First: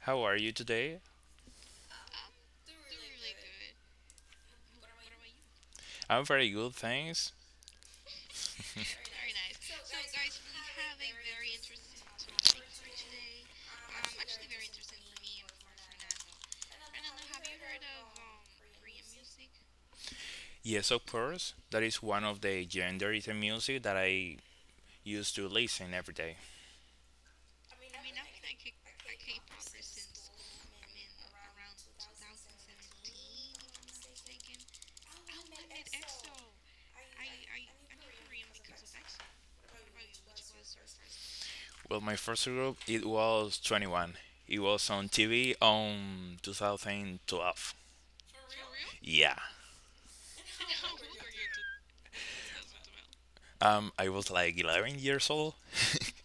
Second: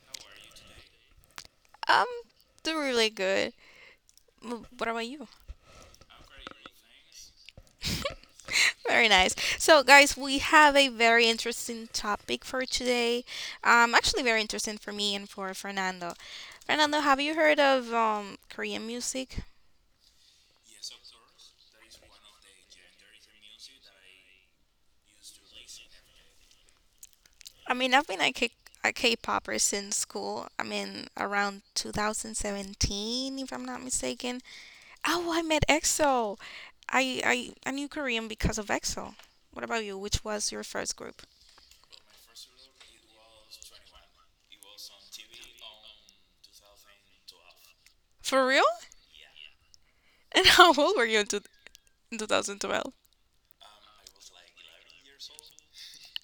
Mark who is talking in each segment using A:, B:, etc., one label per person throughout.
A: How are you today?
B: Um, they're really good. What about you?
A: I'm very good, thanks.
B: Very nice. So, guys, we have a very interesting topic for today. Actually, very interesting for me and for Fernando. Fernando, have you heard of Korean music?
A: Yes, of course. That is one of the genres in music that I used to listen every day.
B: I mean, I've been a K-popper since school. I mean, around 2017, if I'm not mistaken. Oh, I met EXO. I I I knew Korean because of EXO. What about you? Which was your first group?
A: Well, my first group it was 21. It was on TV on 2012.
B: For real?
A: Yeah.
B: And how old were you in 2012?
A: I was like 11 years old.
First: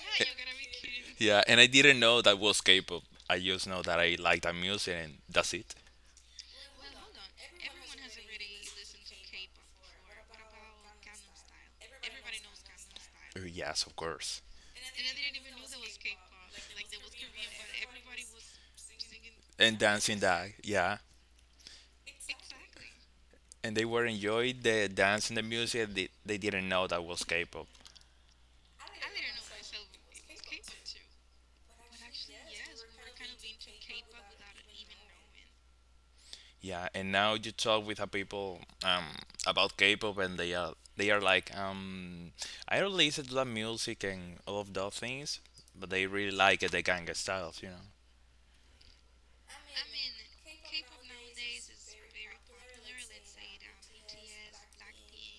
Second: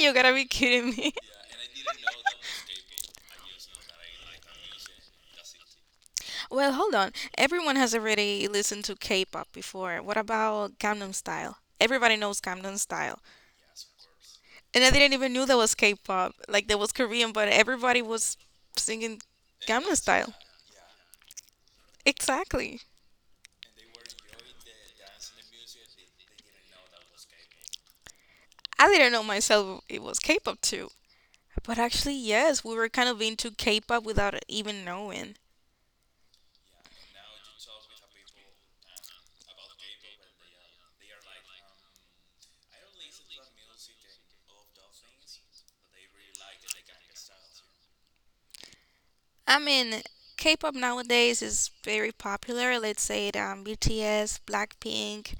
B: You gotta be kidding me.
A: Yeah, and I didn't know that was K-pop. I just know that I liked that music and that's it.
B: Well, hold on. Everyone has already listened to K-pop before. What about Gangnam Style? Everybody knows Gangnam Style.
A: Yes, of course.
B: And I didn't even knew there was K-pop. Like there was Korean, but everybody was singing
A: And
B: Gangnam
A: dancing
B: Style.
A: that, yeah.
B: Exactly.
A: And they were enjoying the dance and the music. They didn't know that was K-pop.
B: I didn't know myself it was K-pop too. But actually, yes, we were kind of into K-pop without even knowing.
A: Yeah, and now you talk with a people about K-pop, and they are like, I don't listen to that music and all of those things, but they really like it, the ganga styles.
B: I mean, K-pop nowadays is very popular. Let's say it, BTS, Blackpink,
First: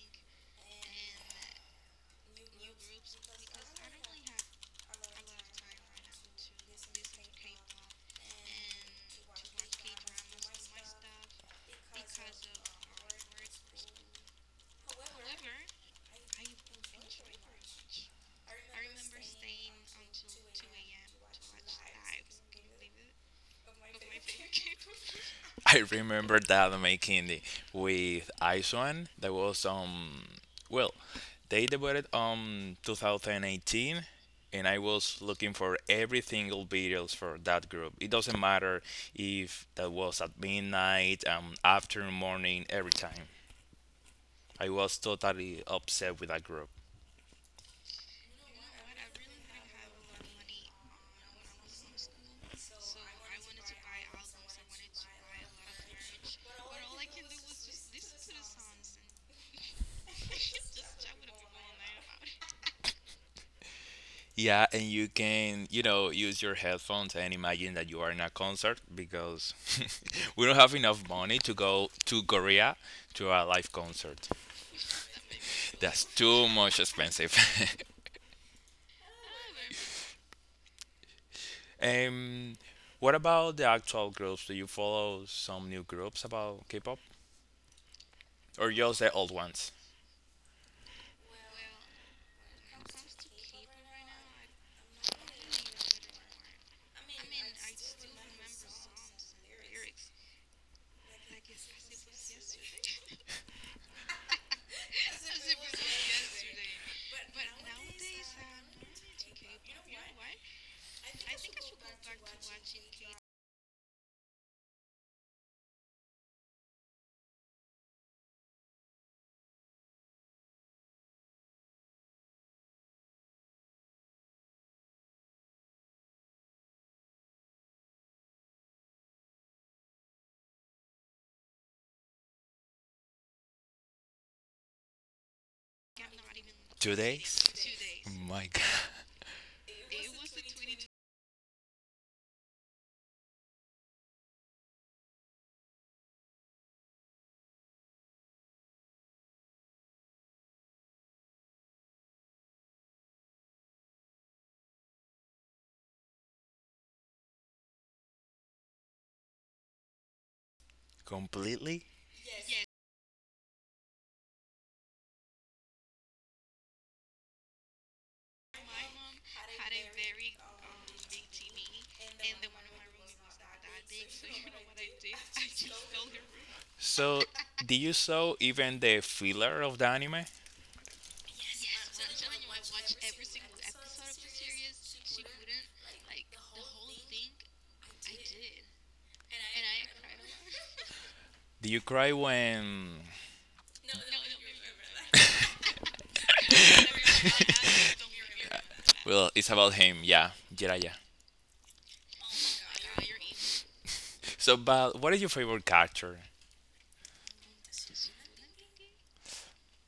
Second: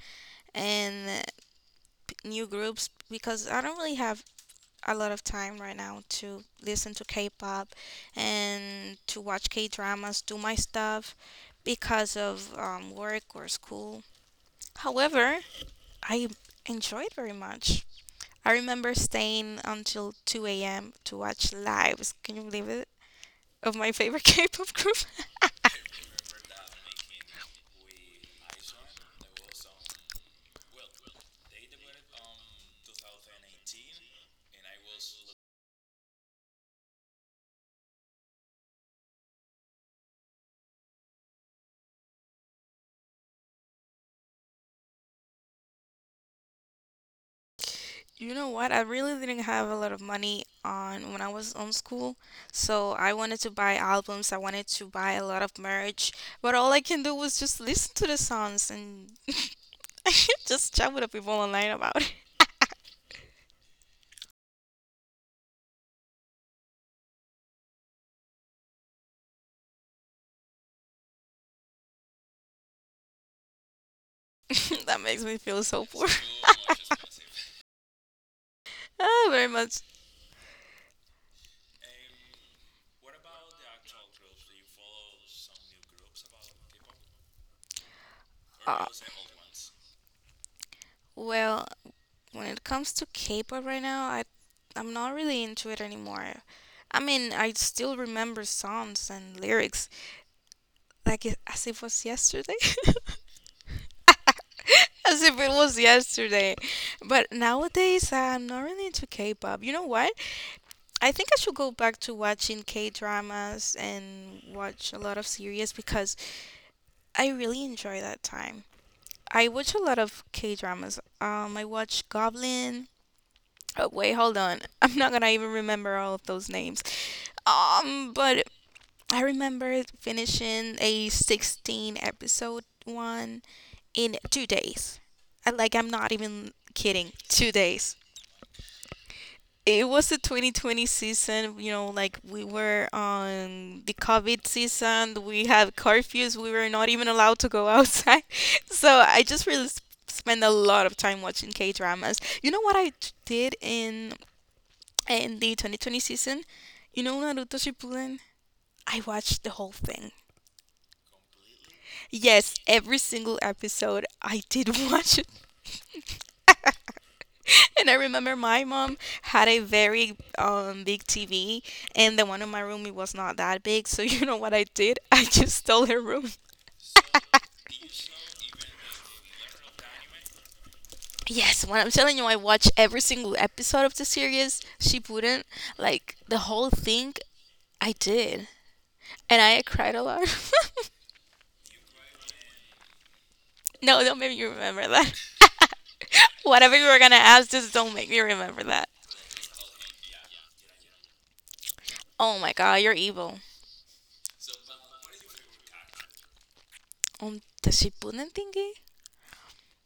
B: and new groups because I don't really have a lot of time right now to listen to K-pop and to watch K-dramas, do my stuff because of work or school. However, I enjoyed very much. I remember staying until 2 a.m. to watch lives. Can you believe it? Of my favorite K-pop group.
A: I remember that making the with Iceland. That was well, they debuted 2018, and I was looking for every single videos for that group. It doesn't matter if that was at midnight, after morning, every time. I was totally obsessed with that group.
B: You know what? I really didn't have a lot of money on when I was on school, so I wanted to buy albums, I wanted to buy a lot of merch, but all I can do was just listen to the songs and I can't just chat with the people online about it.
A: Yeah, and you can, you know, use your headphones and imagine that you are in a concert because we don't have enough money to go to Korea to a live concert.
B: That makes me feel so
A: That's
B: poor.
A: too much expensive.
B: Ah, very much.
A: Um, what about the actual groups? Do you follow some new groups about K-pop or
B: Ah.
A: just the old ones?
B: Well, when it comes to K-pop right now, I'm not really into it anymore. I mean, I still remember songs and lyrics like it, as if it was yesterday. As if it was yesterday. But nowadays, I'm not really into K-pop. You know what? I think I should go back to watching K-dramas and watch a lot of series because I really enjoy that time. I watch a lot of K-dramas. I watch Goblin. Oh, wait, hold on. I'm not gonna even remember all of those names. But I remember finishing a 16 episode one in 2 days. I, like, I'm not even
A: Two
B: kidding.
A: days?
B: 2 days.
A: My God,
B: It was the 2020 season, you know, like we were on the COVID season. We have curfews. We were not even allowed to go outside. So I just really spend a lot of time watching K dramas. You know what I did in the 2020 season? You know Naruto Shippuden? I watched the whole thing.
A: completely.
B: Yes, every single episode I did watch it. And I remember my mom had a very big TV, and the one in my room it was not that big. So you know what I did? I just stole her room.
A: So, do you saw even the filler of the anime?
B: Yes, when I'm telling you, I watched every single episode of the series. She wouldn't like the whole thing. I did, and I cried a lot.
A: Do you cry when
B: No, don't make me remember that. Whatever you were gonna ask, just don't make me remember that.
A: well, it's about him. Yeah, Jiraiya.
B: Oh my god, you're evil.
A: So, but what is your favorite character?
B: The Shippuden thingy?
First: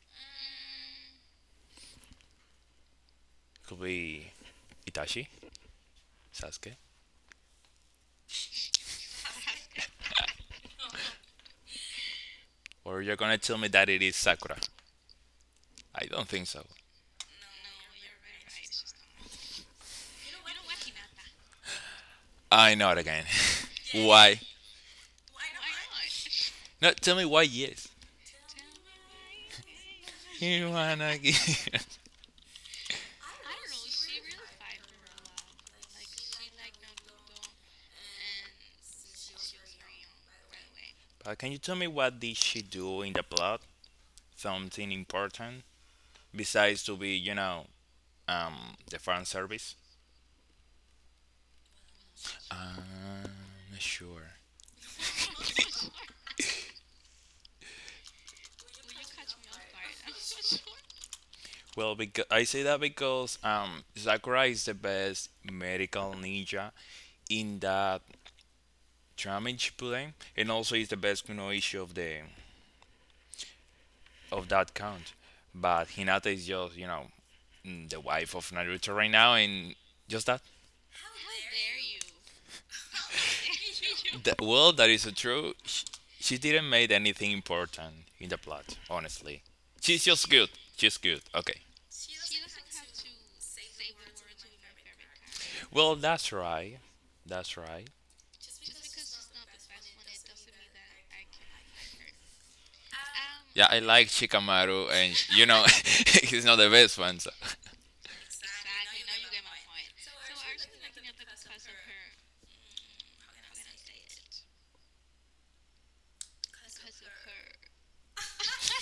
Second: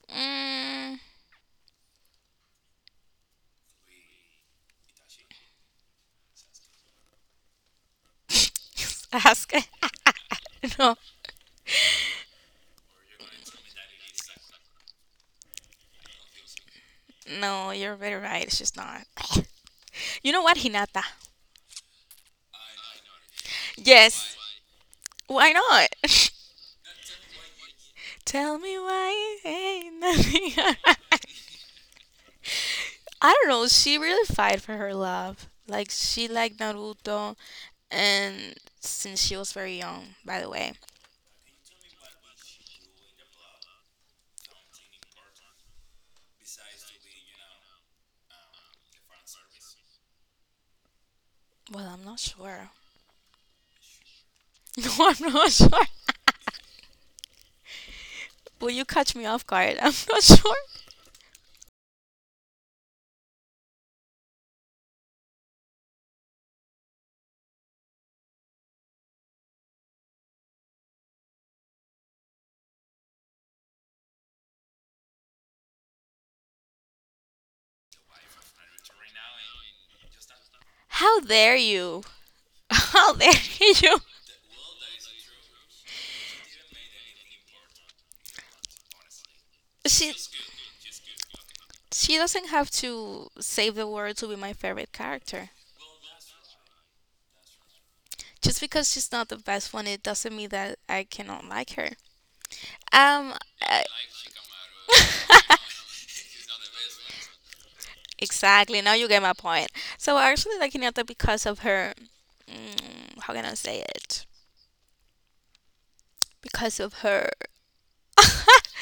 B: Mm,
A: Could be Itachi, Sasuke,
B: Ask. No,
A: or you're gonna tell me that it is Sakura? I don't think so.
B: no, you're very right. She's not. You know what, Hinata?
A: I know it again.
B: Yes.
A: Why?
B: Why not?
A: No, tell me why. Yes.
B: Tell me why it ain't
A: You
B: nothing.
A: wanna give-
B: I don't know. She really fight for her love. Like she liked Naruto, and since she was very young, by the way.
A: but can you tell me what did she do in the plot? Something important besides to be, you know, um, the fan service?
B: Well, I'm not sure.
A: Uh, sure.
B: No, I'm not sure. Will you catch me off guard? I'm not sure.
A: Well, because I say that because Sakura is the best medical ninja in that drama in Shippuden, and also is the best kunoichi of the of that count. But Hinata is just you know the wife of Naruto right now, and just that.
B: How dare you? How dare you?
A: Well, that is so true. She didn't make anything important in the plot, honestly. She's
B: She
A: just good. She's good. Okay.
B: she doesn't have to save the world to be my favorite character.
A: Well, that's right. That's right.
B: Just because she's not the best one, it doesn't mean that I cannot like her. Um,
A: Yeah, I
B: uh,
A: like Shikamaru, and you know, he's not the best one, so
B: exactly. Now you get my point. So I actually like Hinata because of her. How can I say it? Because of her.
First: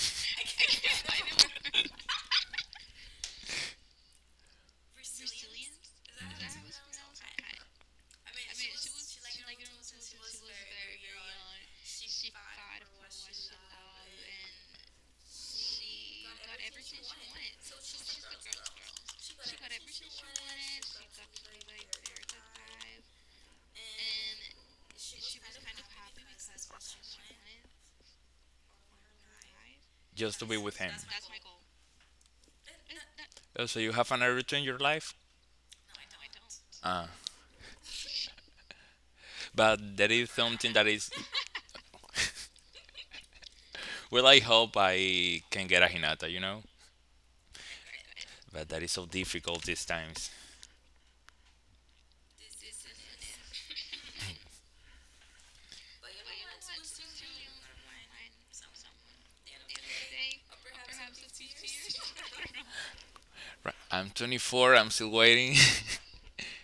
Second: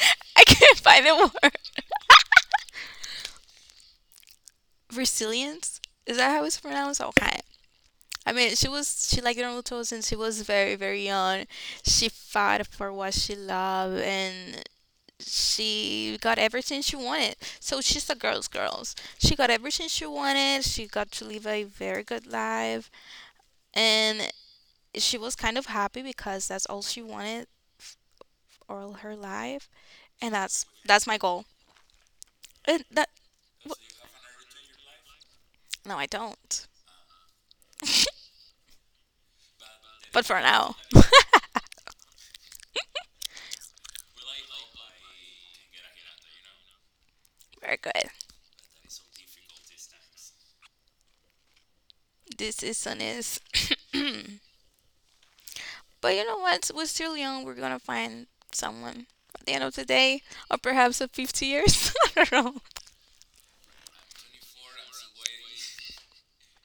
B: I can't find the word. Resilience. Is that how it's pronounced? Okay. I mean, she liked Naruto since she was very very young. She fought for what she loved, and she got everything she wanted. So she's a girl's girls. She got everything she wanted. She got to live a very good life and she was kind of happy because that's all she wanted all her life and
A: just to be
B: that's
A: with him.
B: that's my goal. And that,
A: Oh, so you have an routine in your life?
B: well, no, I don't.
A: Ah, but there
B: But
A: is
B: for
A: something
B: now,
A: that is. Well, I hope I can get a Hinata, you know?
B: very good.
A: But that is so difficult these times.
B: This is sun but you know what? We're still young. We're gonna find someone at the end of the day, or perhaps at 50 years. I don't know.
A: Right. I'm 24, I'm still waiting.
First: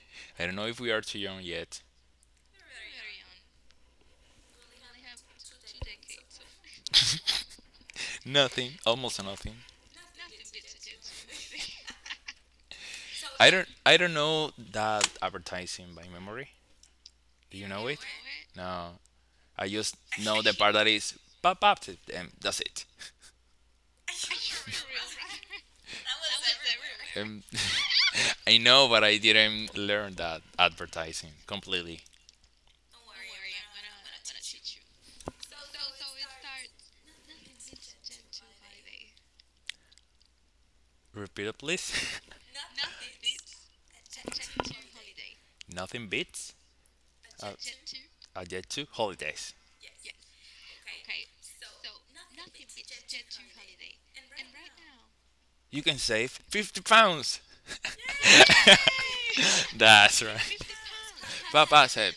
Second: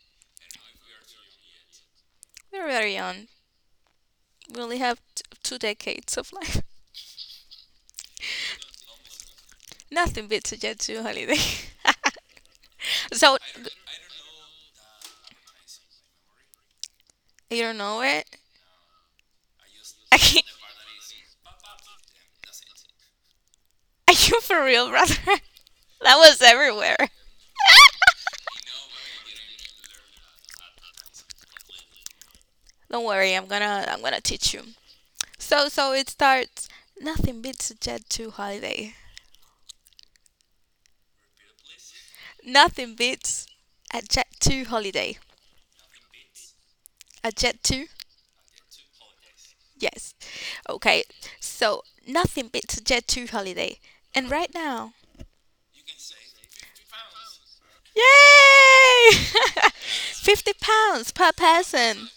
A: I don't know if we are too young yet.
B: We're very young. We only have 2 decades of life.
A: Nothing, almost nothing.
B: Nothing beats a Jet 2 holiday. So,
A: I don't know that advertising by memory. Do
B: you
A: you
B: don't
A: know it?
B: know it?
A: No. I just
B: I
A: know
B: can't.
A: the part that is pop up and that's it.
B: Are you for real, brother? That was everywhere.
A: Um, I know, but I didn't learn that advertising completely.
B: Don't worry, I'm gonna teach you. So it starts. Nothing beats a Jet 2 holiday.
A: Repeat it, please.
B: Nothing beats a Jet 2 holiday.
A: Nothing beats
B: A
A: a,
B: Jet 2.
A: a jet to holidays.
B: Yes. Okay. So nothing beats Jet 2 holiday. And right now,
A: You can save £50.
B: yay!
A: That's
B: 50
A: right.
B: pounds per
A: Papa
B: person.
A: said.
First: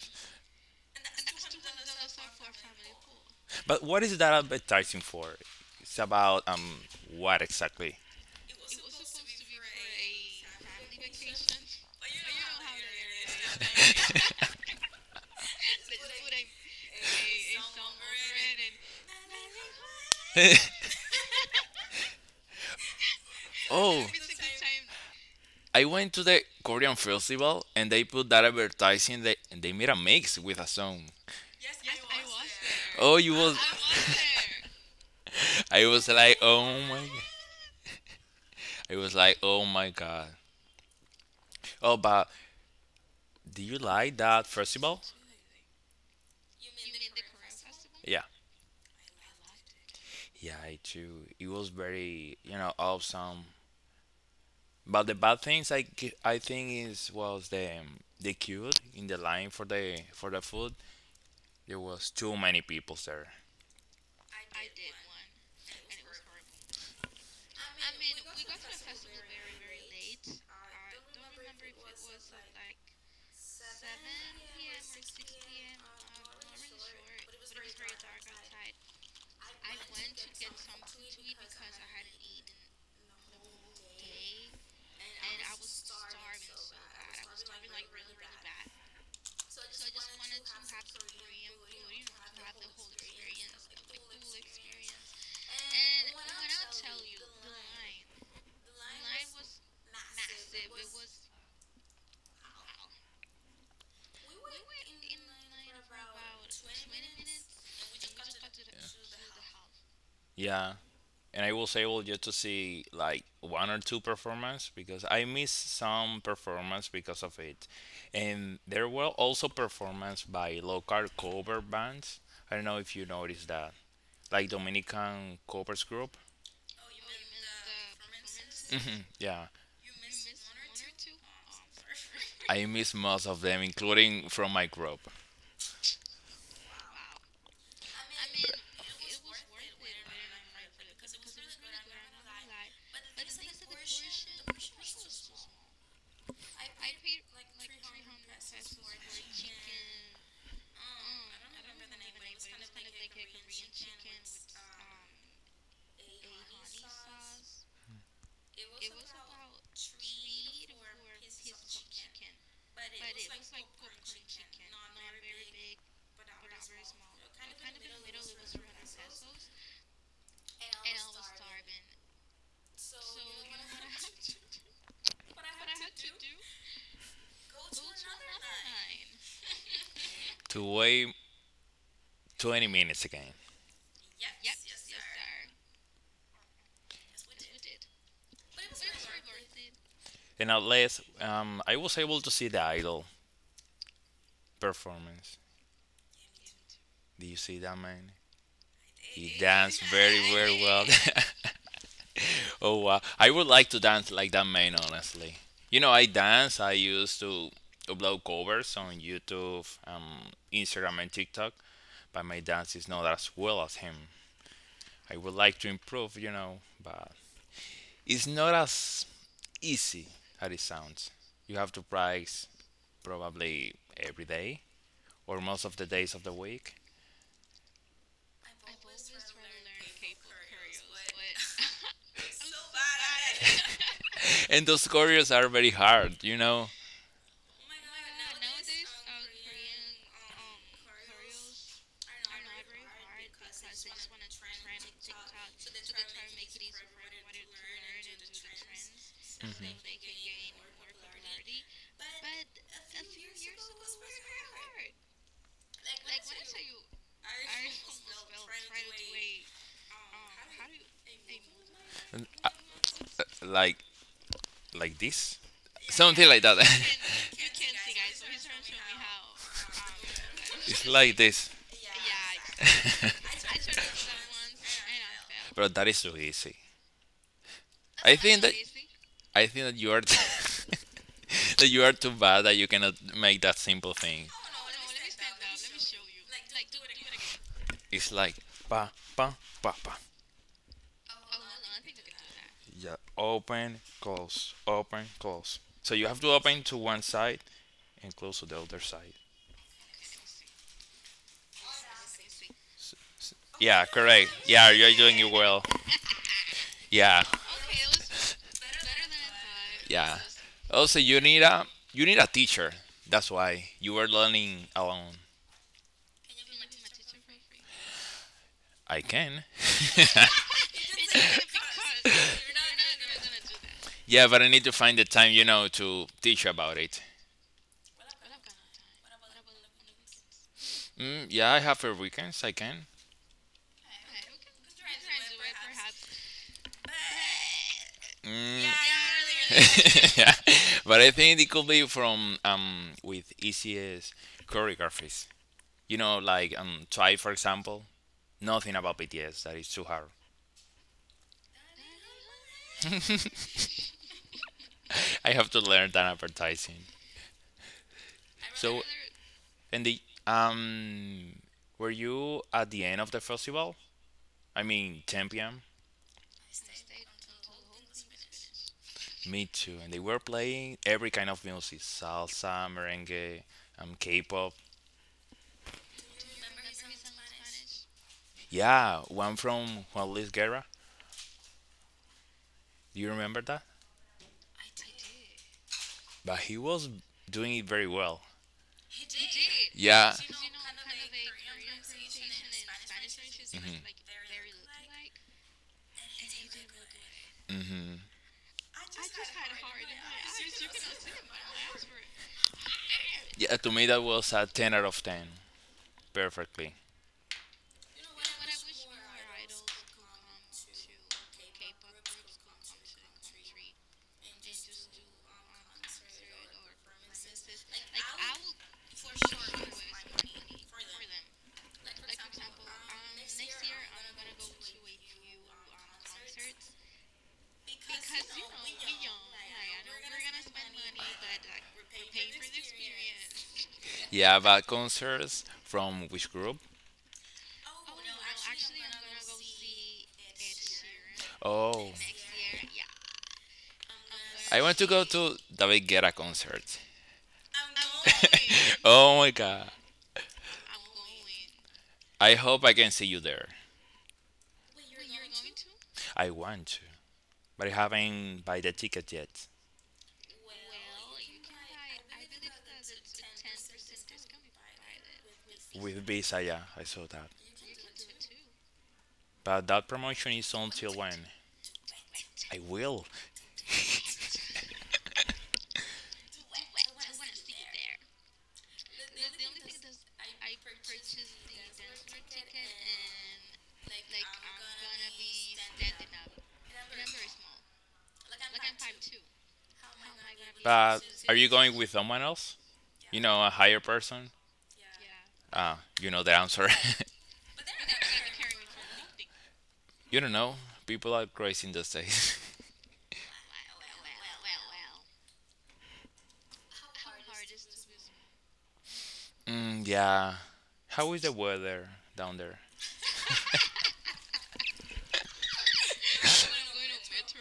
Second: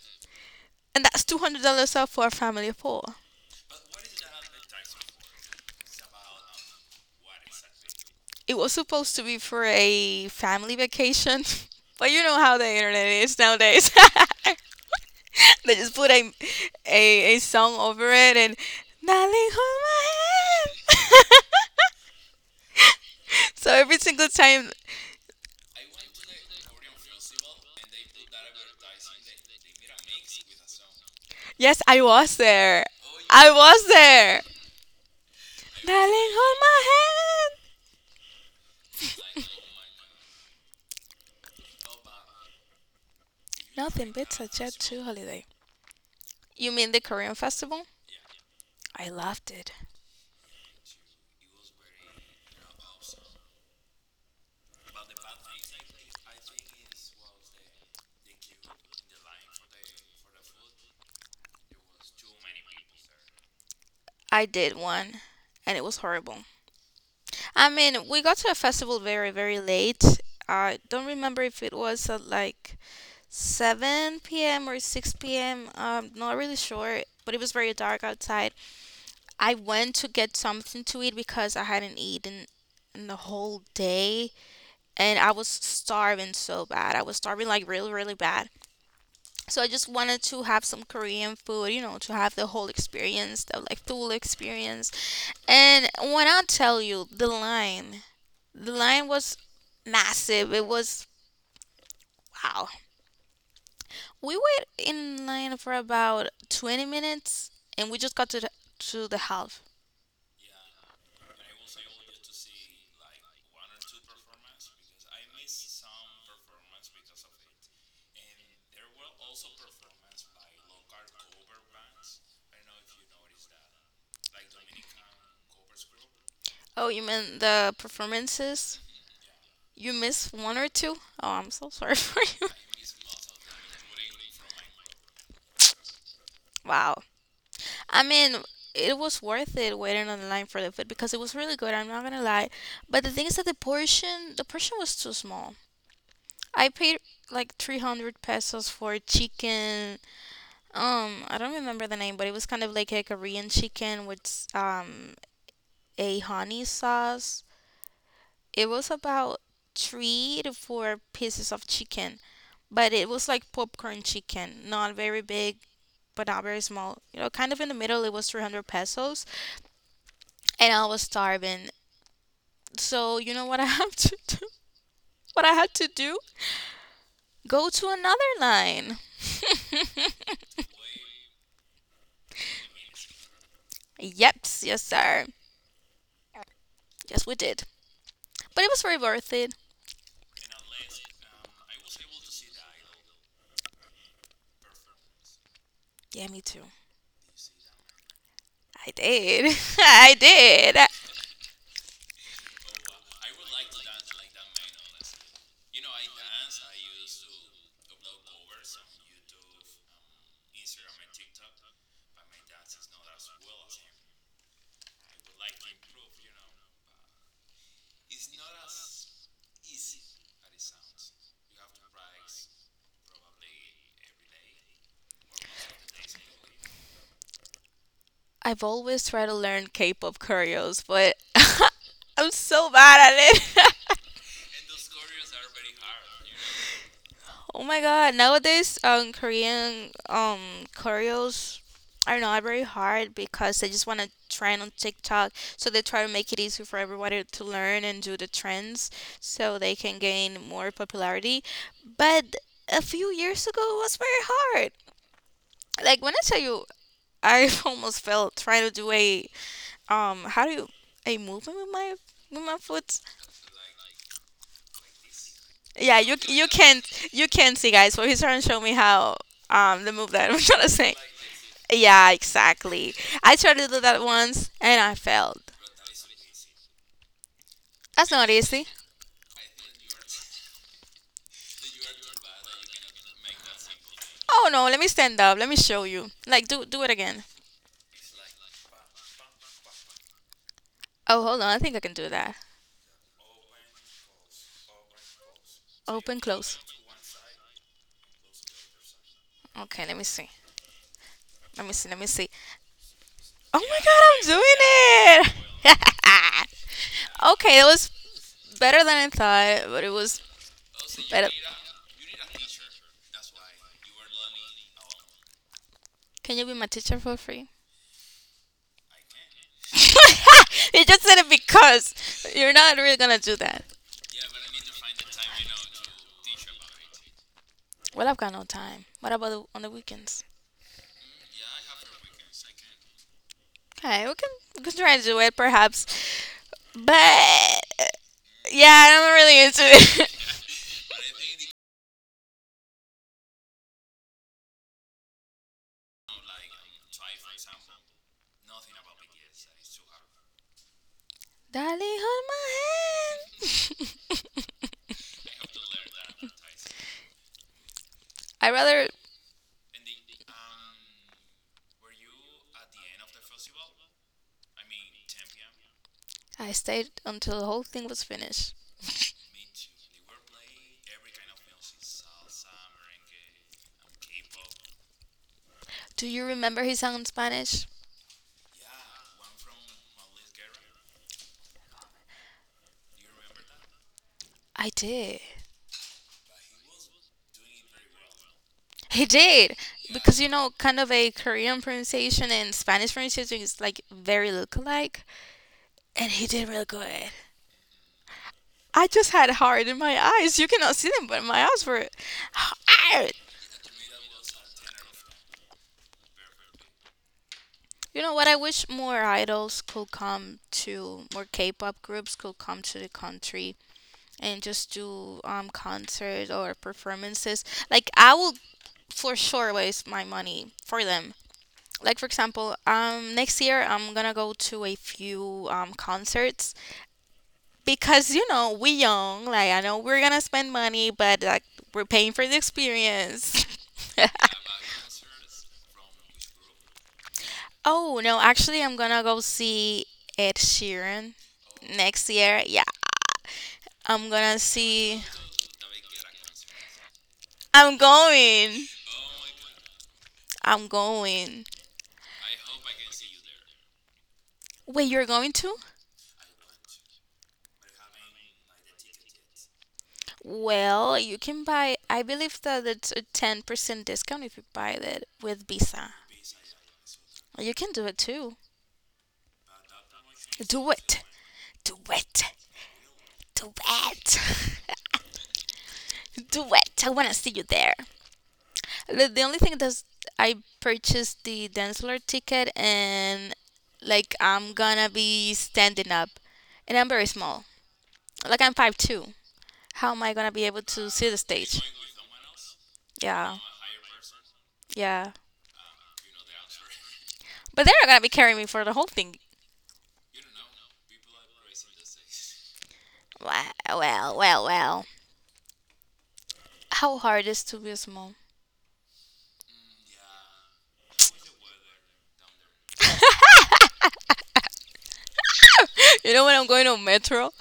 B: And that's $200 off for a family of four.
A: But what is that advertising for? It's about what exactly?
B: It was supposed to be for a family vacation, but you know how the internet is nowadays. They just put a song over it and, darling, hold my hand. So every
A: Oh,
B: single time.
A: I went to the Korean festival and they put that advertising. They and they made a mix with a song.
B: Yes, I was there.
A: Oh, you
B: I
A: was.
B: was there.
A: I was there. I was
B: Darling,
A: like,
B: hold
A: oh
B: my
A: my.
B: hand.
A: I was like, oh my god. Oh, but do you
B: Nothing
A: like
B: beats
A: that
B: a Jet 2
A: festival?
B: holiday. You mean the Korean festival?
A: Yeah.
B: I loved it.
A: Yeah, I too. It was very, you know, awesome. But the bad things I think is was the queue in the line for the food. There was too many people there.
B: I did one, and it was horrible. I mean, we got to a festival very, very late. I don't remember if it was at like 7 p.m. or 6 p.m. Not really sure, but it was very dark outside. I went to get something to eat because I hadn't eaten in the whole day and I was starving so bad. I was starving like really, really bad. So I just wanted to have some Korean food, you know, to have the whole experience, the like full experience. And when I tell you the line was massive. It was wow. We were in line for about 20 minutes and we just got to the half.
A: Yeah, and I was able just to see like one or two performance because I missed some performance because of it, and there were also performance by local cover bands. I don't know if you noticed that, like Dominican covers group.
B: Oh, you mean the performances?
A: Mhm. Yeah,
B: You missed one or two? Oh, I'm so sorry for you.
A: I missed most of them, including from my group,
B: Wow. I mean, it was worth it waiting on the line for the food because it was really good. I'm not gonna lie, but the thing is that the portion was too small. I paid like 300 pesos for chicken. I don't remember the name, but it was kind of like a Korean chicken with a honey sauce. It was about three to four pieces of chicken, but it was like popcorn chicken, not very big, but not very small. You know, kind of in the middle, it was 300 pesos. And I was starving. So you know what I have to do? What I had to do? Go to another line.
A: to wait 20 minutes again.
B: Yep, yes sir. Yes, we did. But it was very worth it.
A: And at least I was able to see the idol performance.
B: Yeah, me too.
A: Do you see that man?
B: I
A: He
B: did.
A: danced
B: I
A: very, very
B: did.
A: well. Oh, wow. I would like to dance like that man, honestly. You know, I dance. I used to upload covers on YouTube, Instagram, and TikTok, but my dance is not as well as him. I would like to improve, you know, but it's not as easy as it sounds. You have to practice probably every day or most of the days of the week.
B: I've always tried to learn K-pop choreos, but I'm so bad at it.
A: And those choreos are very hard, you know.
B: Oh my god, nowadays Korean choreos are not very hard because they just want to trend on TikTok. So they try to make it easy for everybody to learn and do the trends so
A: Mhm.
B: they can gain more popularity. But a few years ago it was very hard. Like when I tell you I almost fell trying to do a how do you a movement with my with
A: Uh,
B: my foot.
A: like like this.
B: Yeah, you
A: Something like
B: you
A: that.
B: can't you can't see guys, but he's trying to show me how the move that I'm trying to
A: It's
B: say.
A: like this.
B: Yeah, exactly. I tried to do that once and I failed.
A: But that is too easy.
B: That's
A: I
B: not
A: think that
B: easy.
A: I think that you are that you are too bad that you cannot make that simple thing.
B: Oh no, let me stand up. Let me show you. Like do it again.
A: It's like pa pa pa pa.
B: Oh, hold on. I think I can do that.
A: Yeah, open, close, open, close. So you
B: Open
A: have to
B: close.
A: open to one side and close to the other side.
B: Okay, let me see. Let me see. Let me see.
A: S-
B: Oh
A: yeah, correct. Yeah, you're doing
B: my god,
A: it well.
B: I'm doing it.
A: Yeah,
B: Okay, it was better than I thought, but it
A: yeah.
B: was.
A: Also,
B: But
A: you need a teacher. That's why you are learning alone.
B: Can you be my teacher for free?
A: I can.
B: You just said it because you're not really gonna do that.
A: Yeah, but I need to find the time, you know, to teach about it.
B: Well, I've got no time. What about the, on the weekends?
A: Yeah, I have a weekends. I can.
B: Okay, we can try and do it perhaps, but
A: Mm.
B: yeah, I'm not really into
A: Yeah,
B: it.
A: but I think it could be from with ECS choreographies. You know, like try for example, nothing about BTS. That is too hard.
B: Darling, hold my hand.
A: I have to learn that advertising.
B: I
A: So,
B: rather
A: and the um, were you at the end of the festival? I mean, 10 p.m.
B: I stayed until the whole thing was finished.
A: Me too. And they were playing every kind of music, salsa, merengue, K-pop.
B: Do you remember his song in Spanish?
A: Yeah, one from Juan Luis Guerra. Do you remember that?
B: I did.
A: But he was doing it very well.
B: He did
A: Yeah.
B: because you know, kind of a Korean pronunciation and Spanish pronunciation is
A: Hmm.
B: like very look alike, and he did real good.
A: Mhm.
B: I just had heart in my eyes. You cannot see them, but my eyes were hard.
A: Yeah, to me that was a 10 out of 10. Perfectly.
B: You know what? I wish more idols could come to more K-pop groups could come to the country and just do concerts or performances. Like I will for sure waste my money for them, like for example, next year I'm gonna go to a few concerts because you know we young, like I know we're gonna spend money, but like we're paying for the experience.
A: Yeah, but concerts from which group?
B: oh no, actually I'm gonna go see Ed Sheeran
A: Oh,
B: next year. Yeah, I'm gonna
A: I want to
B: see,
A: go to David Guetta concert.
B: I'm going,
A: Oh my god.
B: I'm going,
A: I hope I can see you there.
B: wait, you're going to.
A: I want to, but I haven't buy the ticket yet.
B: Well, you can buy, I believe that it's a 10% discount if you buy it with Visa.
A: With Visa, yeah, I saw that.
B: You can do it too.
A: But that promotion is
B: Do
A: until
B: it.
A: when?
B: Do it.
A: I will.
B: Do it. Do it. I want to see you there. The only thing that's, I purchased the dance floor ticket and like I'm gonna be standing up and I'm very small. Like I'm 5'2". How am I gonna be able to
A: But
B: see the
A: are you
B: stage?
A: going with someone else? You
B: Yeah,
A: know, a higher person?
B: yeah.
A: Ah, you know the answer.
B: But they're not gonna be carrying me for the whole thing.
A: You don't know. People are crazy in the States.
B: Wow, well, well, well. How hard is to be small?
A: Mm, yeah. How is the weather down there?
B: You know when I'm going on metro?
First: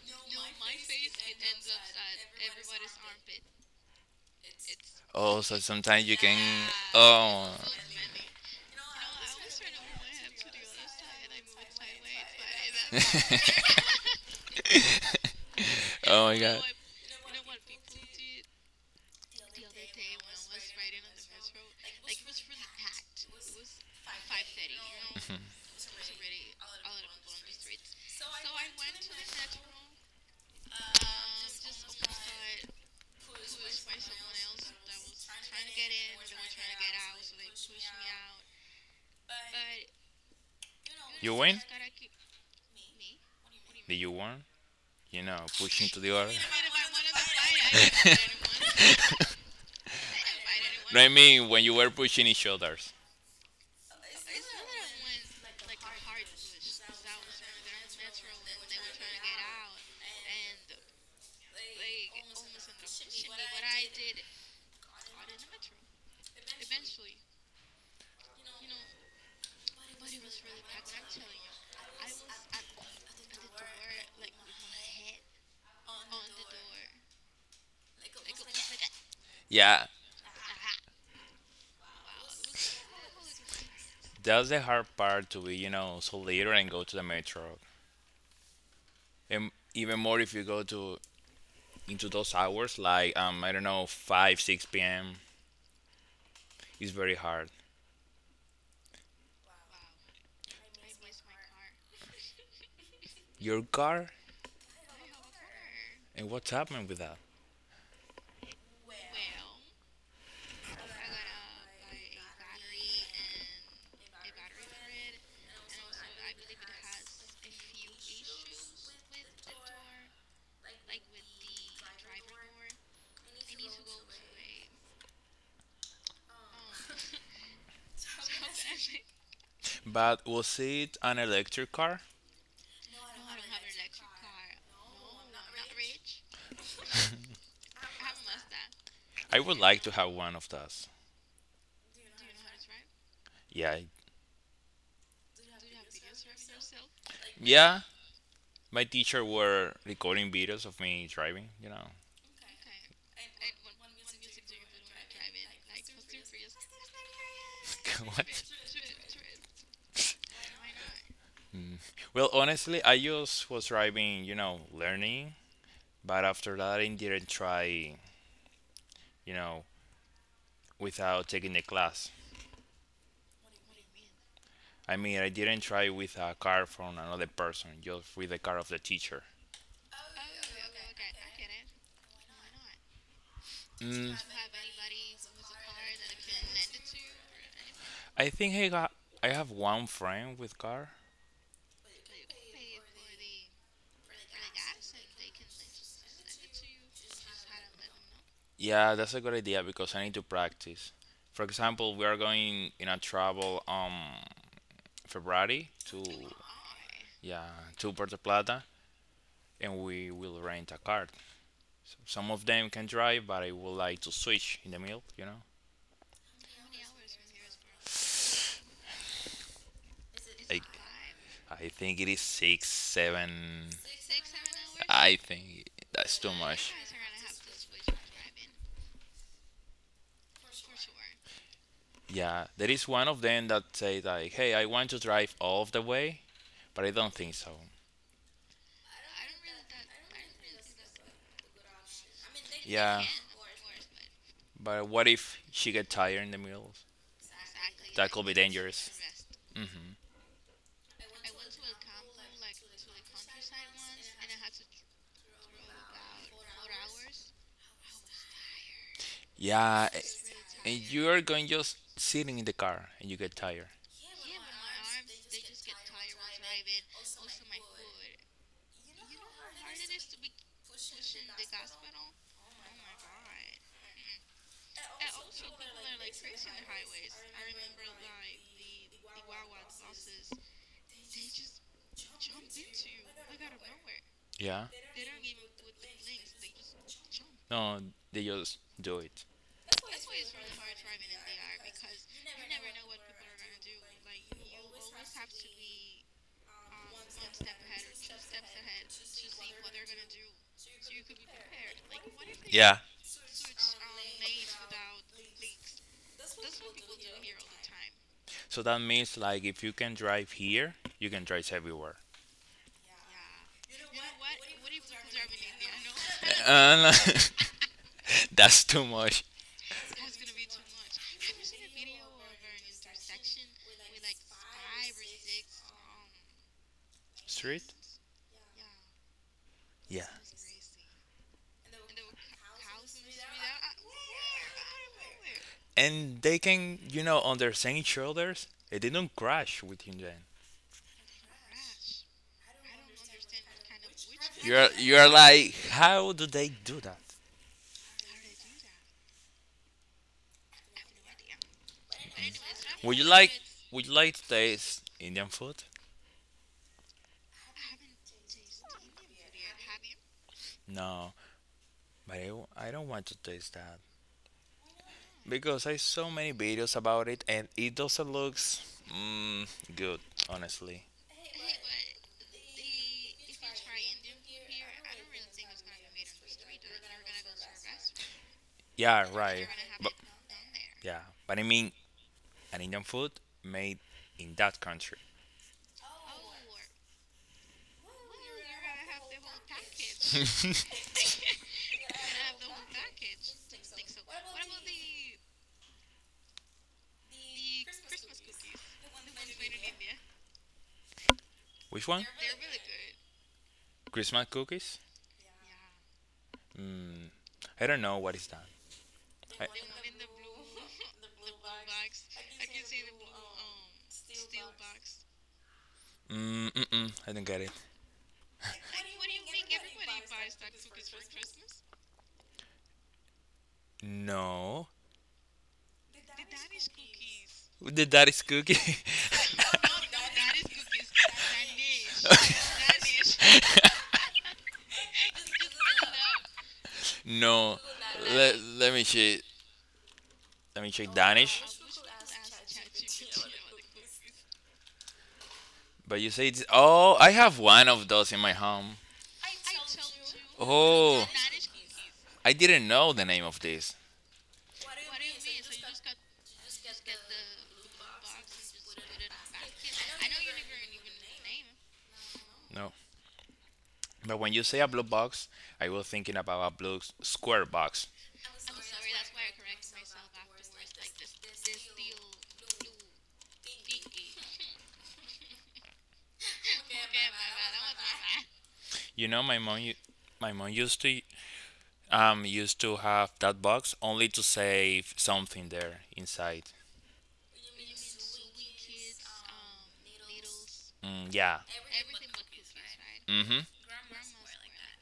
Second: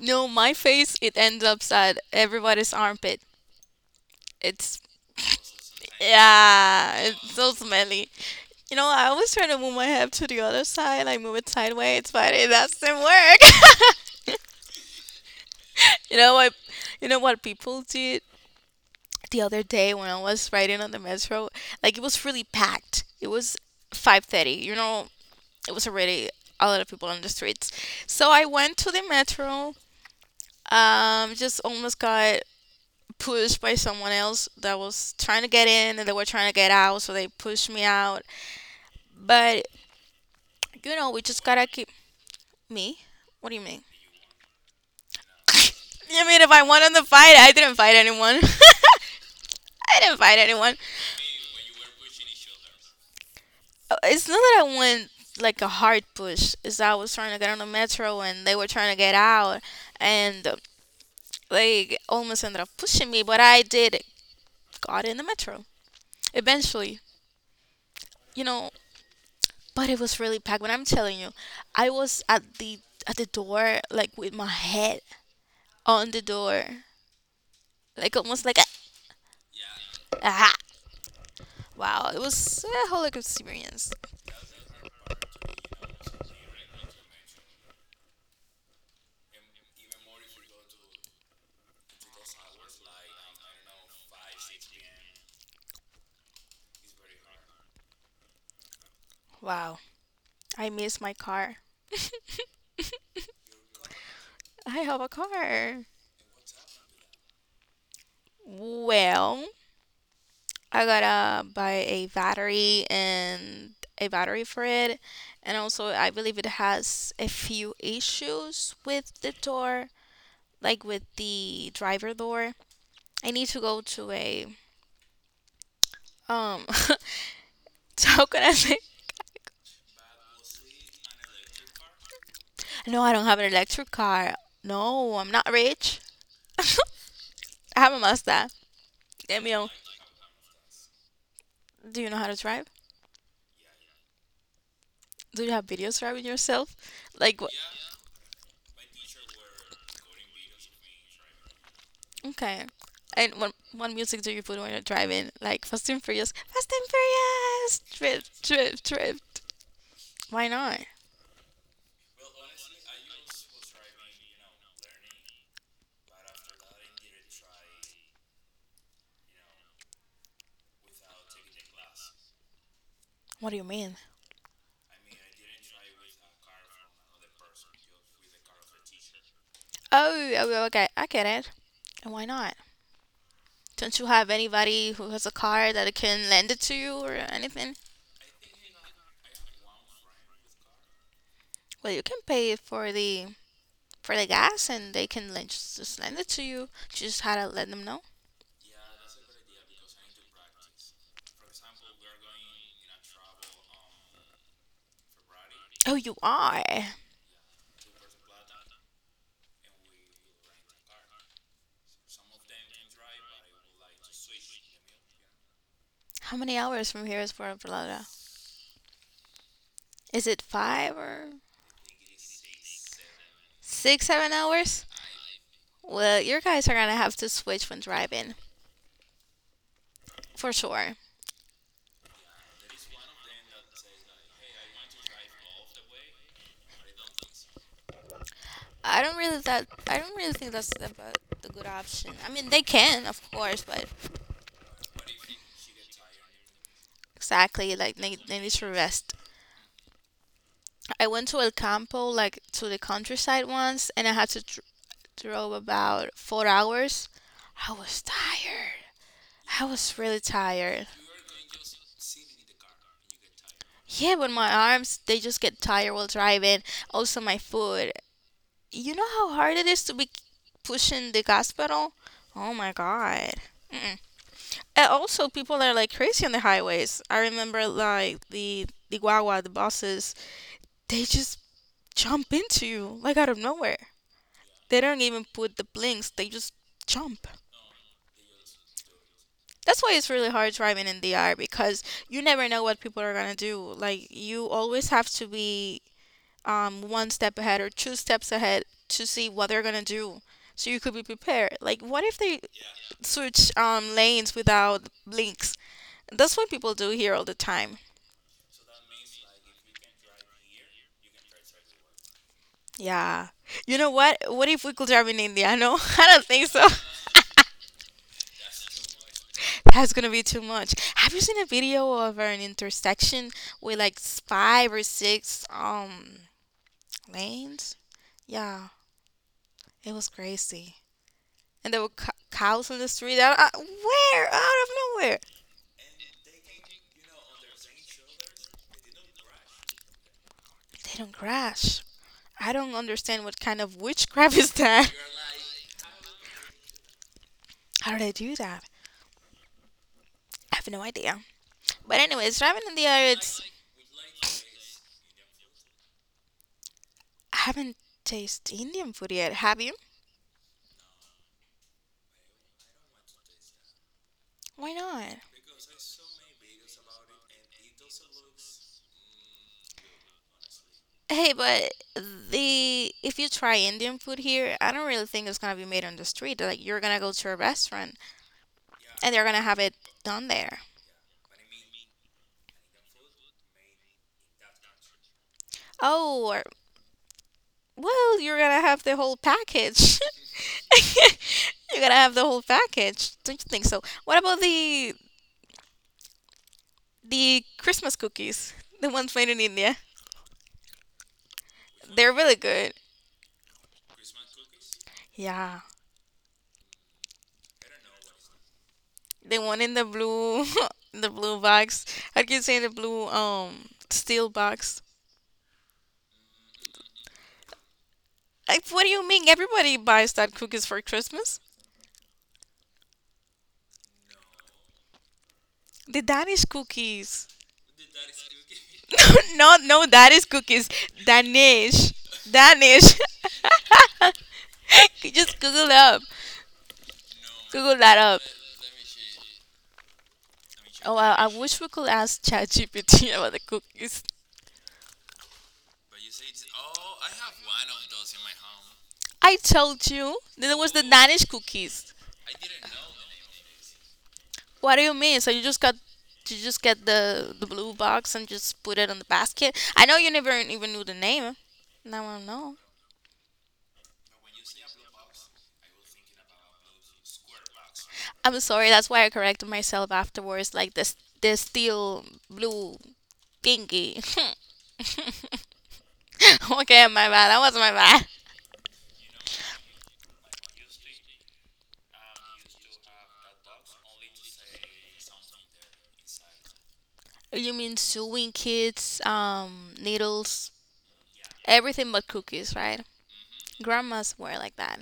B: No, my face it ends up at everybody's armpit. It's,
A: Oh, so sometimes you can.
B: yeah, it's
A: Oh.
B: so smelly. You know, I always try to move my head to the other side, I move it sideways, but it doesn't work. you
A: Oh
B: know
A: my
B: what?
A: god.
B: You know what people did the other day when I was riding on the metro? Like it was really packed. It was 5:30. You know,
A: Mhm.
B: it was already a lot of people on the streets. So I went to the metro, just almost got pushed by someone else that was trying to get in and they were trying to get out, so they pushed me out. But you know, we
A: You
B: just
A: win?
B: gotta keep me. What do you mean?
A: Did you won? You know, pushing to the
B: I
A: other.
B: mean, if I wanted to fight, I didn't fight anyone. I didn't fight anyone.
A: No, I mean when you were pushing each other's.
B: It's not that I went like a hard push. It's that I was trying to get on the metro and they were trying to get out, and they almost ended up pushing me. But I did got in the metro eventually. You know, but it was really packed. When I'm telling you, I was at the door, like with my head on the door, like almost like a,
A: Yeah,
B: ah. Wow, it was a whole experience.
A: that's the hard part to be, you know, so later and go to the metro. And even more if you go to into those hours, like I don't know, five, six p.m. is very hard.
B: Wow, I miss my car.
A: Your car
B: I have a car.
A: and what's happening with that?
B: Well, I gotta buy a battery and a battery for it, and also I believe it has a few issues with the door, like with the driver door. I need to go to a um so how can I say,
A: But was it an electric car?
B: no, I don't have an electric car. No, I'm not rich. I have a Mazda.
A: I
B: And,
A: would
B: you,
A: like to have one of those.
B: do you know how to drive?
A: Yeah,
B: Do you have videos driving yourself? Like, what?
A: yeah. My teacher were recording videos of me driving, you know.
B: Okay. And what music do you put when you're driving? Like, Fast and Furious. Fast and
A: What?
B: Furious! Drift, drift, drift. Why not?
A: Mm. Well, honestly, I just was driving, you know, learning, but after that, I didn't try, you know, without taking the class.
B: What do you mean?
A: I mean, I didn't try with a car from another person, just with the car of the teacher.
B: Oh, oh, okay. I get it. And why not? Don't you
A: Mm.
B: have anybody who has a car that can lend it to you or anything?
A: I think I got I have one friend with car.
B: Well, you can pay for the gas and they can like, just lend it to you. You just had to let them know.
A: Yeah, that's a good idea because I need to practice. For example, we are going in a travel February
B: Oh,
A: to
B: you are.
A: yeah to Puerto Plata, and we will rent a car. So some of them can drive, but I would like to switch in the middle. You know,
B: How many hours from here is Puerto Vallarta? Is it
A: like
B: five or
A: I think it is six, seven.
B: six, 7 hours?
A: I think that's
B: Well,
A: too
B: your guys are
A: much.
B: gonna have to switch when driving for sure.
A: Yeah, there is one of them that say like, "Hey, I want to drive all of the way," but I don't think so.
B: I don't really think that's the good option. I mean, they
A: Yeah,
B: can, of course, but
A: but what if she get tired in the middle?
B: exactly like
A: That
B: they,
A: could be
B: they need to
A: dangerous.
B: rest.
A: Hmm.
B: I went to El Campo, like to the countryside once, and I had to drove about 4 hours. I was tired. I
A: Yeah,
B: was really
A: and
B: tired.
A: you are going just sitting in the car and you get tired.
B: Yeah, but my arms, they just get tired while driving. Also, my foot. You know how hard it is to be pushing the gas pedal? Oh my god. Mm-mm. And also, people are like crazy on the highways. I remember like the guagua, the buses, they just jump into you like out of nowhere.
A: Yeah,
B: They don't even put the blinks, they just jump.
A: no, they just do it.
B: That's why it's really hard driving in the DR because you never know what people are gonna do. Like you always have to be one step ahead or two steps ahead to see what they're gonna do, so you could be prepared. Like, what if they
A: Yeah,
B: switch lanes without blinks? That's what people do here all the time.
A: so that means like if you can drive here, you can drive everywhere.
B: Yeah. You know what? What if we could drive in India? No, I don't think so.
A: Uh, that's too much.
B: That's gonna be too much. Have you seen a video of an intersection with like five or six
A: Street?
B: lanes? Yeah, it
A: Yeah.
B: was crazy. And there were cows in the street. Out I, where? Out of nowhere.
A: And they can, you know, on their same shoulders, it didn't crash with Hyunjin.
B: They don't crash. I don't understand what kind of witchcraft is
A: You're
B: that.
A: you're like how do they do that?
B: How do they do that? I have no idea. But anyways, ramen in the
A: Would you
B: air,
A: like
B: it's...
A: to taste Indian food?
B: I haven't tasted Indian food yet. Have you?
A: No, but I don't want to taste that
B: Why not?
A: because I saw many videos about it and it doesn't looks mm, good, honestly.
B: Hey, but the if you try Indian food here, I don't really think it's gonna be made on the street. Like you're gonna go to a restaurant
A: Yeah,
B: and they're gonna
A: right.
B: have it
A: But
B: done there.
A: yeah, but I mean, an Indian food made in that country.
B: Oh, or, well, you're gonna have the whole package. You gotta have the whole package, don't you think so? What about the Christmas cookies, the ones made in India?
A: Which one?
B: They're really good.
A: Christmas cookies?
B: Yeah,
A: Mm, I don't know what is that.
B: the
A: I,
B: one in the blue, in the blue box. I can say the blue steel box.
A: mm-mm, I don't get it.
B: Like, what do you mean? Everybody buys that cookies for Christmas.
A: No.
B: The Danish cookies.
A: The daddy's cookie.
B: no, no Danish cookies. Danish, Danish. you just Google up.
A: No.
B: Google that up.
A: Let, let me check. Let me check
B: Oh, I
A: Danish.
B: wish we could ask ChatGPT about the cookies.
A: But you say it's. Oh, I have one of those in my home.
B: I told you there was the
A: Oh,
B: Danish cookies.
A: I didn't know the name of this.
B: What do you mean? So you just get the blue box and just put it on the basket? I know you never even knew the name. Now I know.
A: No. But when you say a blue box, I was thinking about a blue square box.
B: I'm sorry. That's why I corrected myself afterwards. Like this the steel blue thingy. okay, my bad. That was my bad.
A: You know, my mom used to used to have that box only to save something there inside.
B: You mean sewing kits, needles,
A: Mm, yeah.
B: everything but cookies, right?
A: Mm-hmm.
B: Grandmas were like that.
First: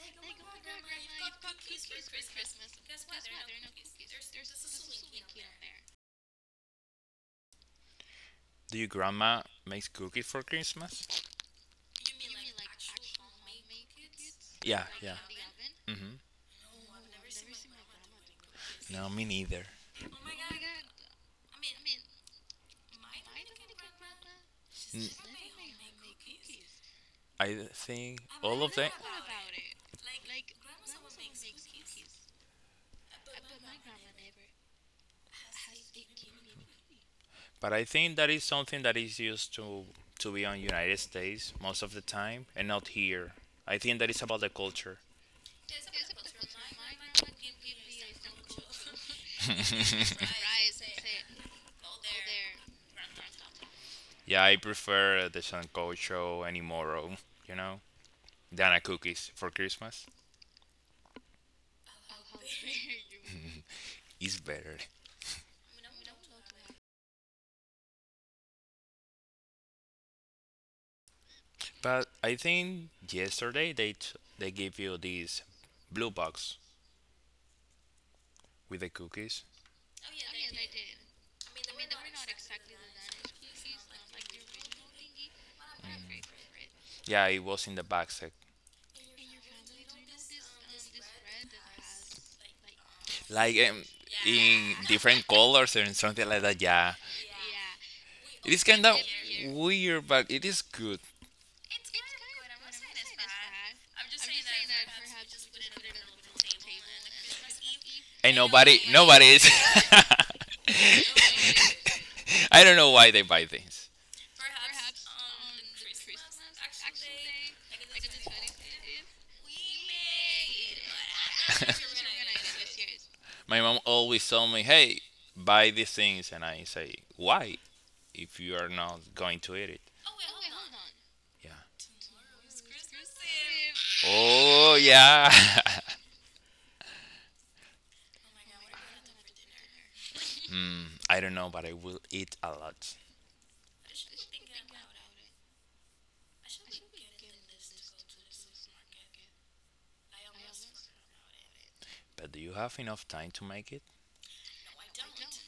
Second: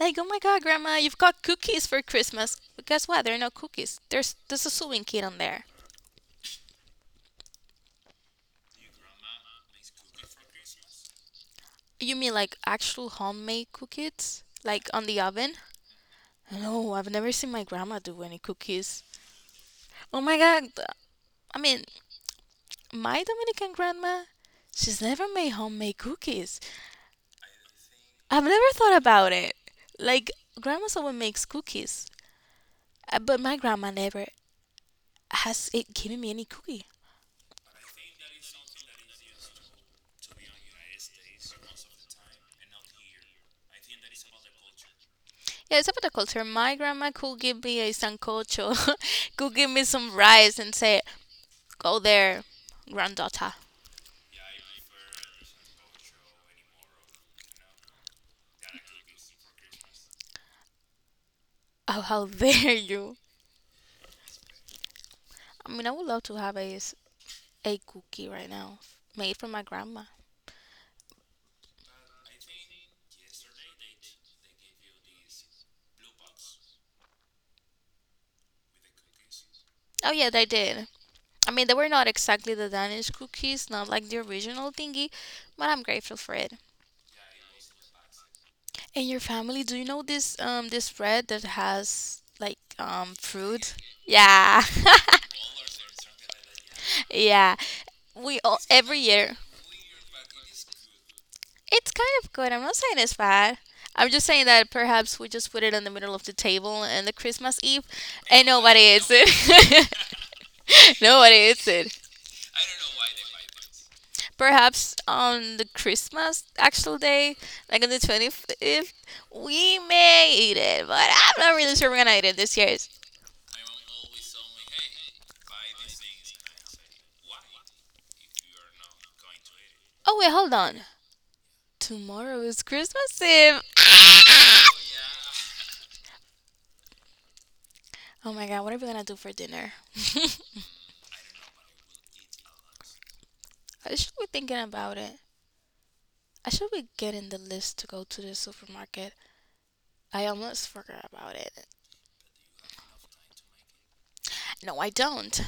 B: Like, oh my God, Grandma, you've got cookies for Christmas. But guess what? There are no cookies. There's a sewing kit on there.
A: Do your grandma makes cookies for Christmas?
B: You mean like actual homemade cookies?
A: Yeah,
B: Like on
A: yeah.
B: the oven?
A: Mm-hmm.
B: No, I've never seen my grandma do any cookies.
A: No, me neither.
B: Oh my God. I mean, my Dominican grandma, she's
A: N-
B: never made homemade cookies.
A: I think
B: I've
A: all
B: never
A: of them.
B: thought about it. Like, grandma's always makes cookies. But my grandma never has it given me any cookie.
A: But I think that is something that is used to be on United States most of the time and not here. I think that is about the culture.
B: Yeah, it's about the culture. My grandma could give me a sancocho, could give me some rice and say, go there, granddaughter.
A: Yeah, I prefer the sancocho anymore, you know, than a cookies for Christmas.
B: Oh, how dare you!
A: It's better.
B: I mean, I would love to have a, a cookie right now made from my grandma.
A: But I think yesterday they they gave you this blue box with the cookies.
B: Oh, yeah, they did. I mean, they were not exactly the Danish cookies, not like the original thingy, but I'm grateful for it.
A: Yeah, it was in the back sec.
B: And your family, do you know this this bread that has like
A: Like
B: fruit? Yeah.
A: in different colors and something like that. Yeah.
B: yeah. We
A: It
B: all
A: is kind of
B: every year.
A: weird, but it is good.
B: It's kind of good. I'm not saying it's bad. I'm just saying that perhaps we just put it in the middle of the table and the Christmas Eve,
A: Ain't
B: and
A: nobody,
B: nobody eats
A: nobody is.
B: it. nobody eats it.
A: I don't know why they buy things.
B: Perhaps on the Christmas actual day, like on the 25th, we may eat it, but I'm not really sure we're gonna eat it this year.
A: My mom always told me, "Hey, buy these things," and I say, "Why? If you are not going to eat it."
B: Oh, wait, hold on.
A: Yeah.
B: Tomorrow is Christmas Eve.
A: Oh yeah.
B: Oh my god, what are we gonna do for dinner?
A: Mm, I don't know, but I will eat a lot.
B: I should be thinking about it. I should be getting the list to go to the supermarket. I almost forgot about it.
A: But do you have enough time to make it?
B: No, I don't.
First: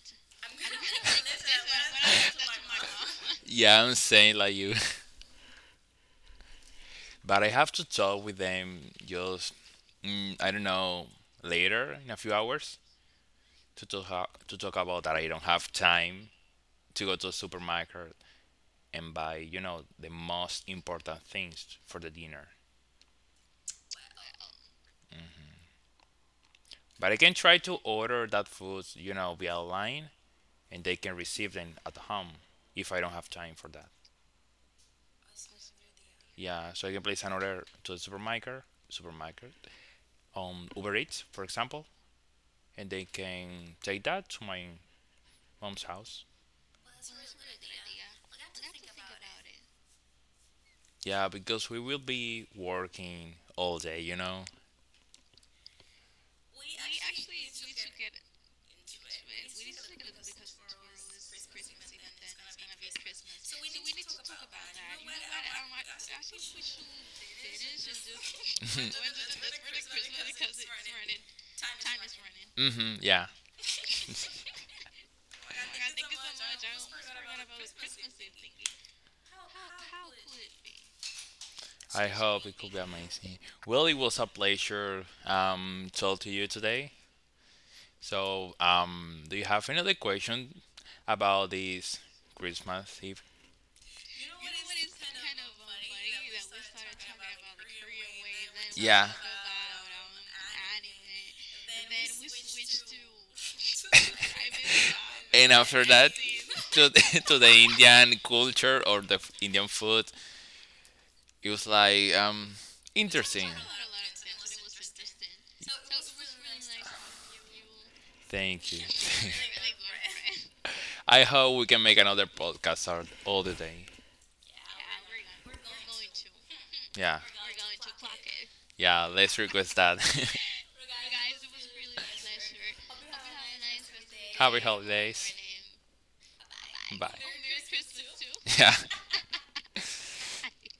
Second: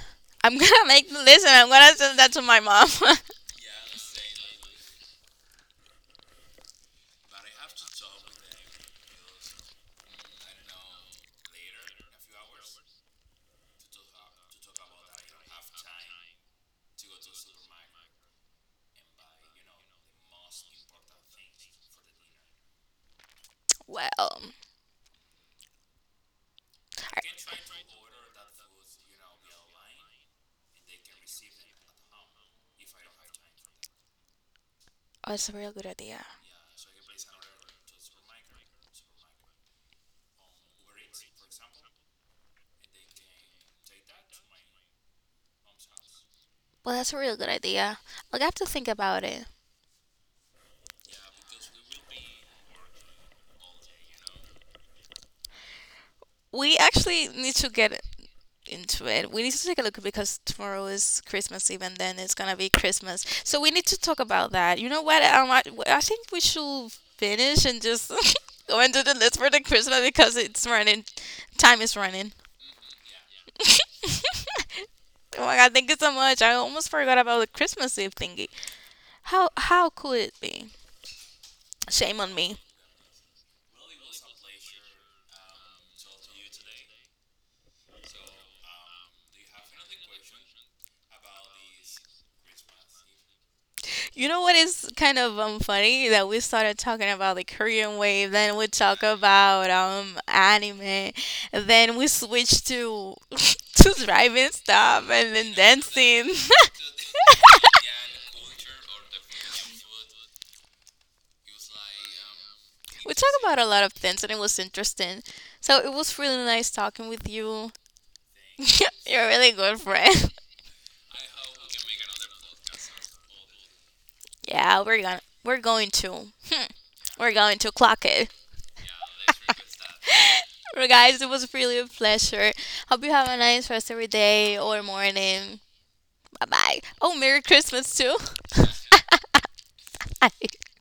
B: I'm gonna make the list and I'm gonna send that to my mom.
A: Yeah, I'm saying like you. But I have to talk with them just, mm, I don't know, later in a few hours. To talk about that I don't have time to go to the supermarket and buy, you know, the most important things for the dinner.
B: well, I-
A: But I can try to order that food, you know, via online and they can receive them at home if I don't have time for that.
B: oh, that's a real good idea.
A: Yeah, so I can place an order to the supermarket on Uber Eats, for example, and they can take that to my mom's house.
B: Well, that's a real good idea. I'll have to think about it.
A: Yeah, because we will be working all day, you know.
B: We actually need to get into it. We need to take a look because tomorrow is Christmas Eve and then it's gonna be Christmas. So we need to talk about that. You know what? I think we should finish and just go into the list for the Christmas because it's running. Time is running.
A: Hmm, yeah.
B: Oh my god, thank you so much. I almost forgot about the Christmas Eve thingy. How could it be?
A: I
B: Shame on
A: hope
B: me.
A: it could be amazing. Willie, was a pleasure talk to you today. So, do you have any other question about this Christmas Eve?
B: You know what is kind of funny that we started talking about the Korean wave, then we talk
A: Yeah.
B: about anime, then we switch to to driving stuff and then
A: And after that,
B: dancing.
A: to to the Indian culture or the Indian food, it was like
B: we talk
A: interesting.
B: about a lot of things and it was interesting. So it was really nice talking with you.
A: Thank you.
B: You're a really good friend.
A: I hope we can make another podcast all the day.
B: yeah, we're going to. Hmm.
A: Yeah,
B: We're going to clock it.
A: yeah. Let's request that.
B: Well, guys, it was really a pleasure. Hope you have a nice rest of your day
A: Happy
B: or
A: holidays.
B: morning. Bye bye. Oh,
A: Bye.
B: Merry Christmas too.
A: Yeah.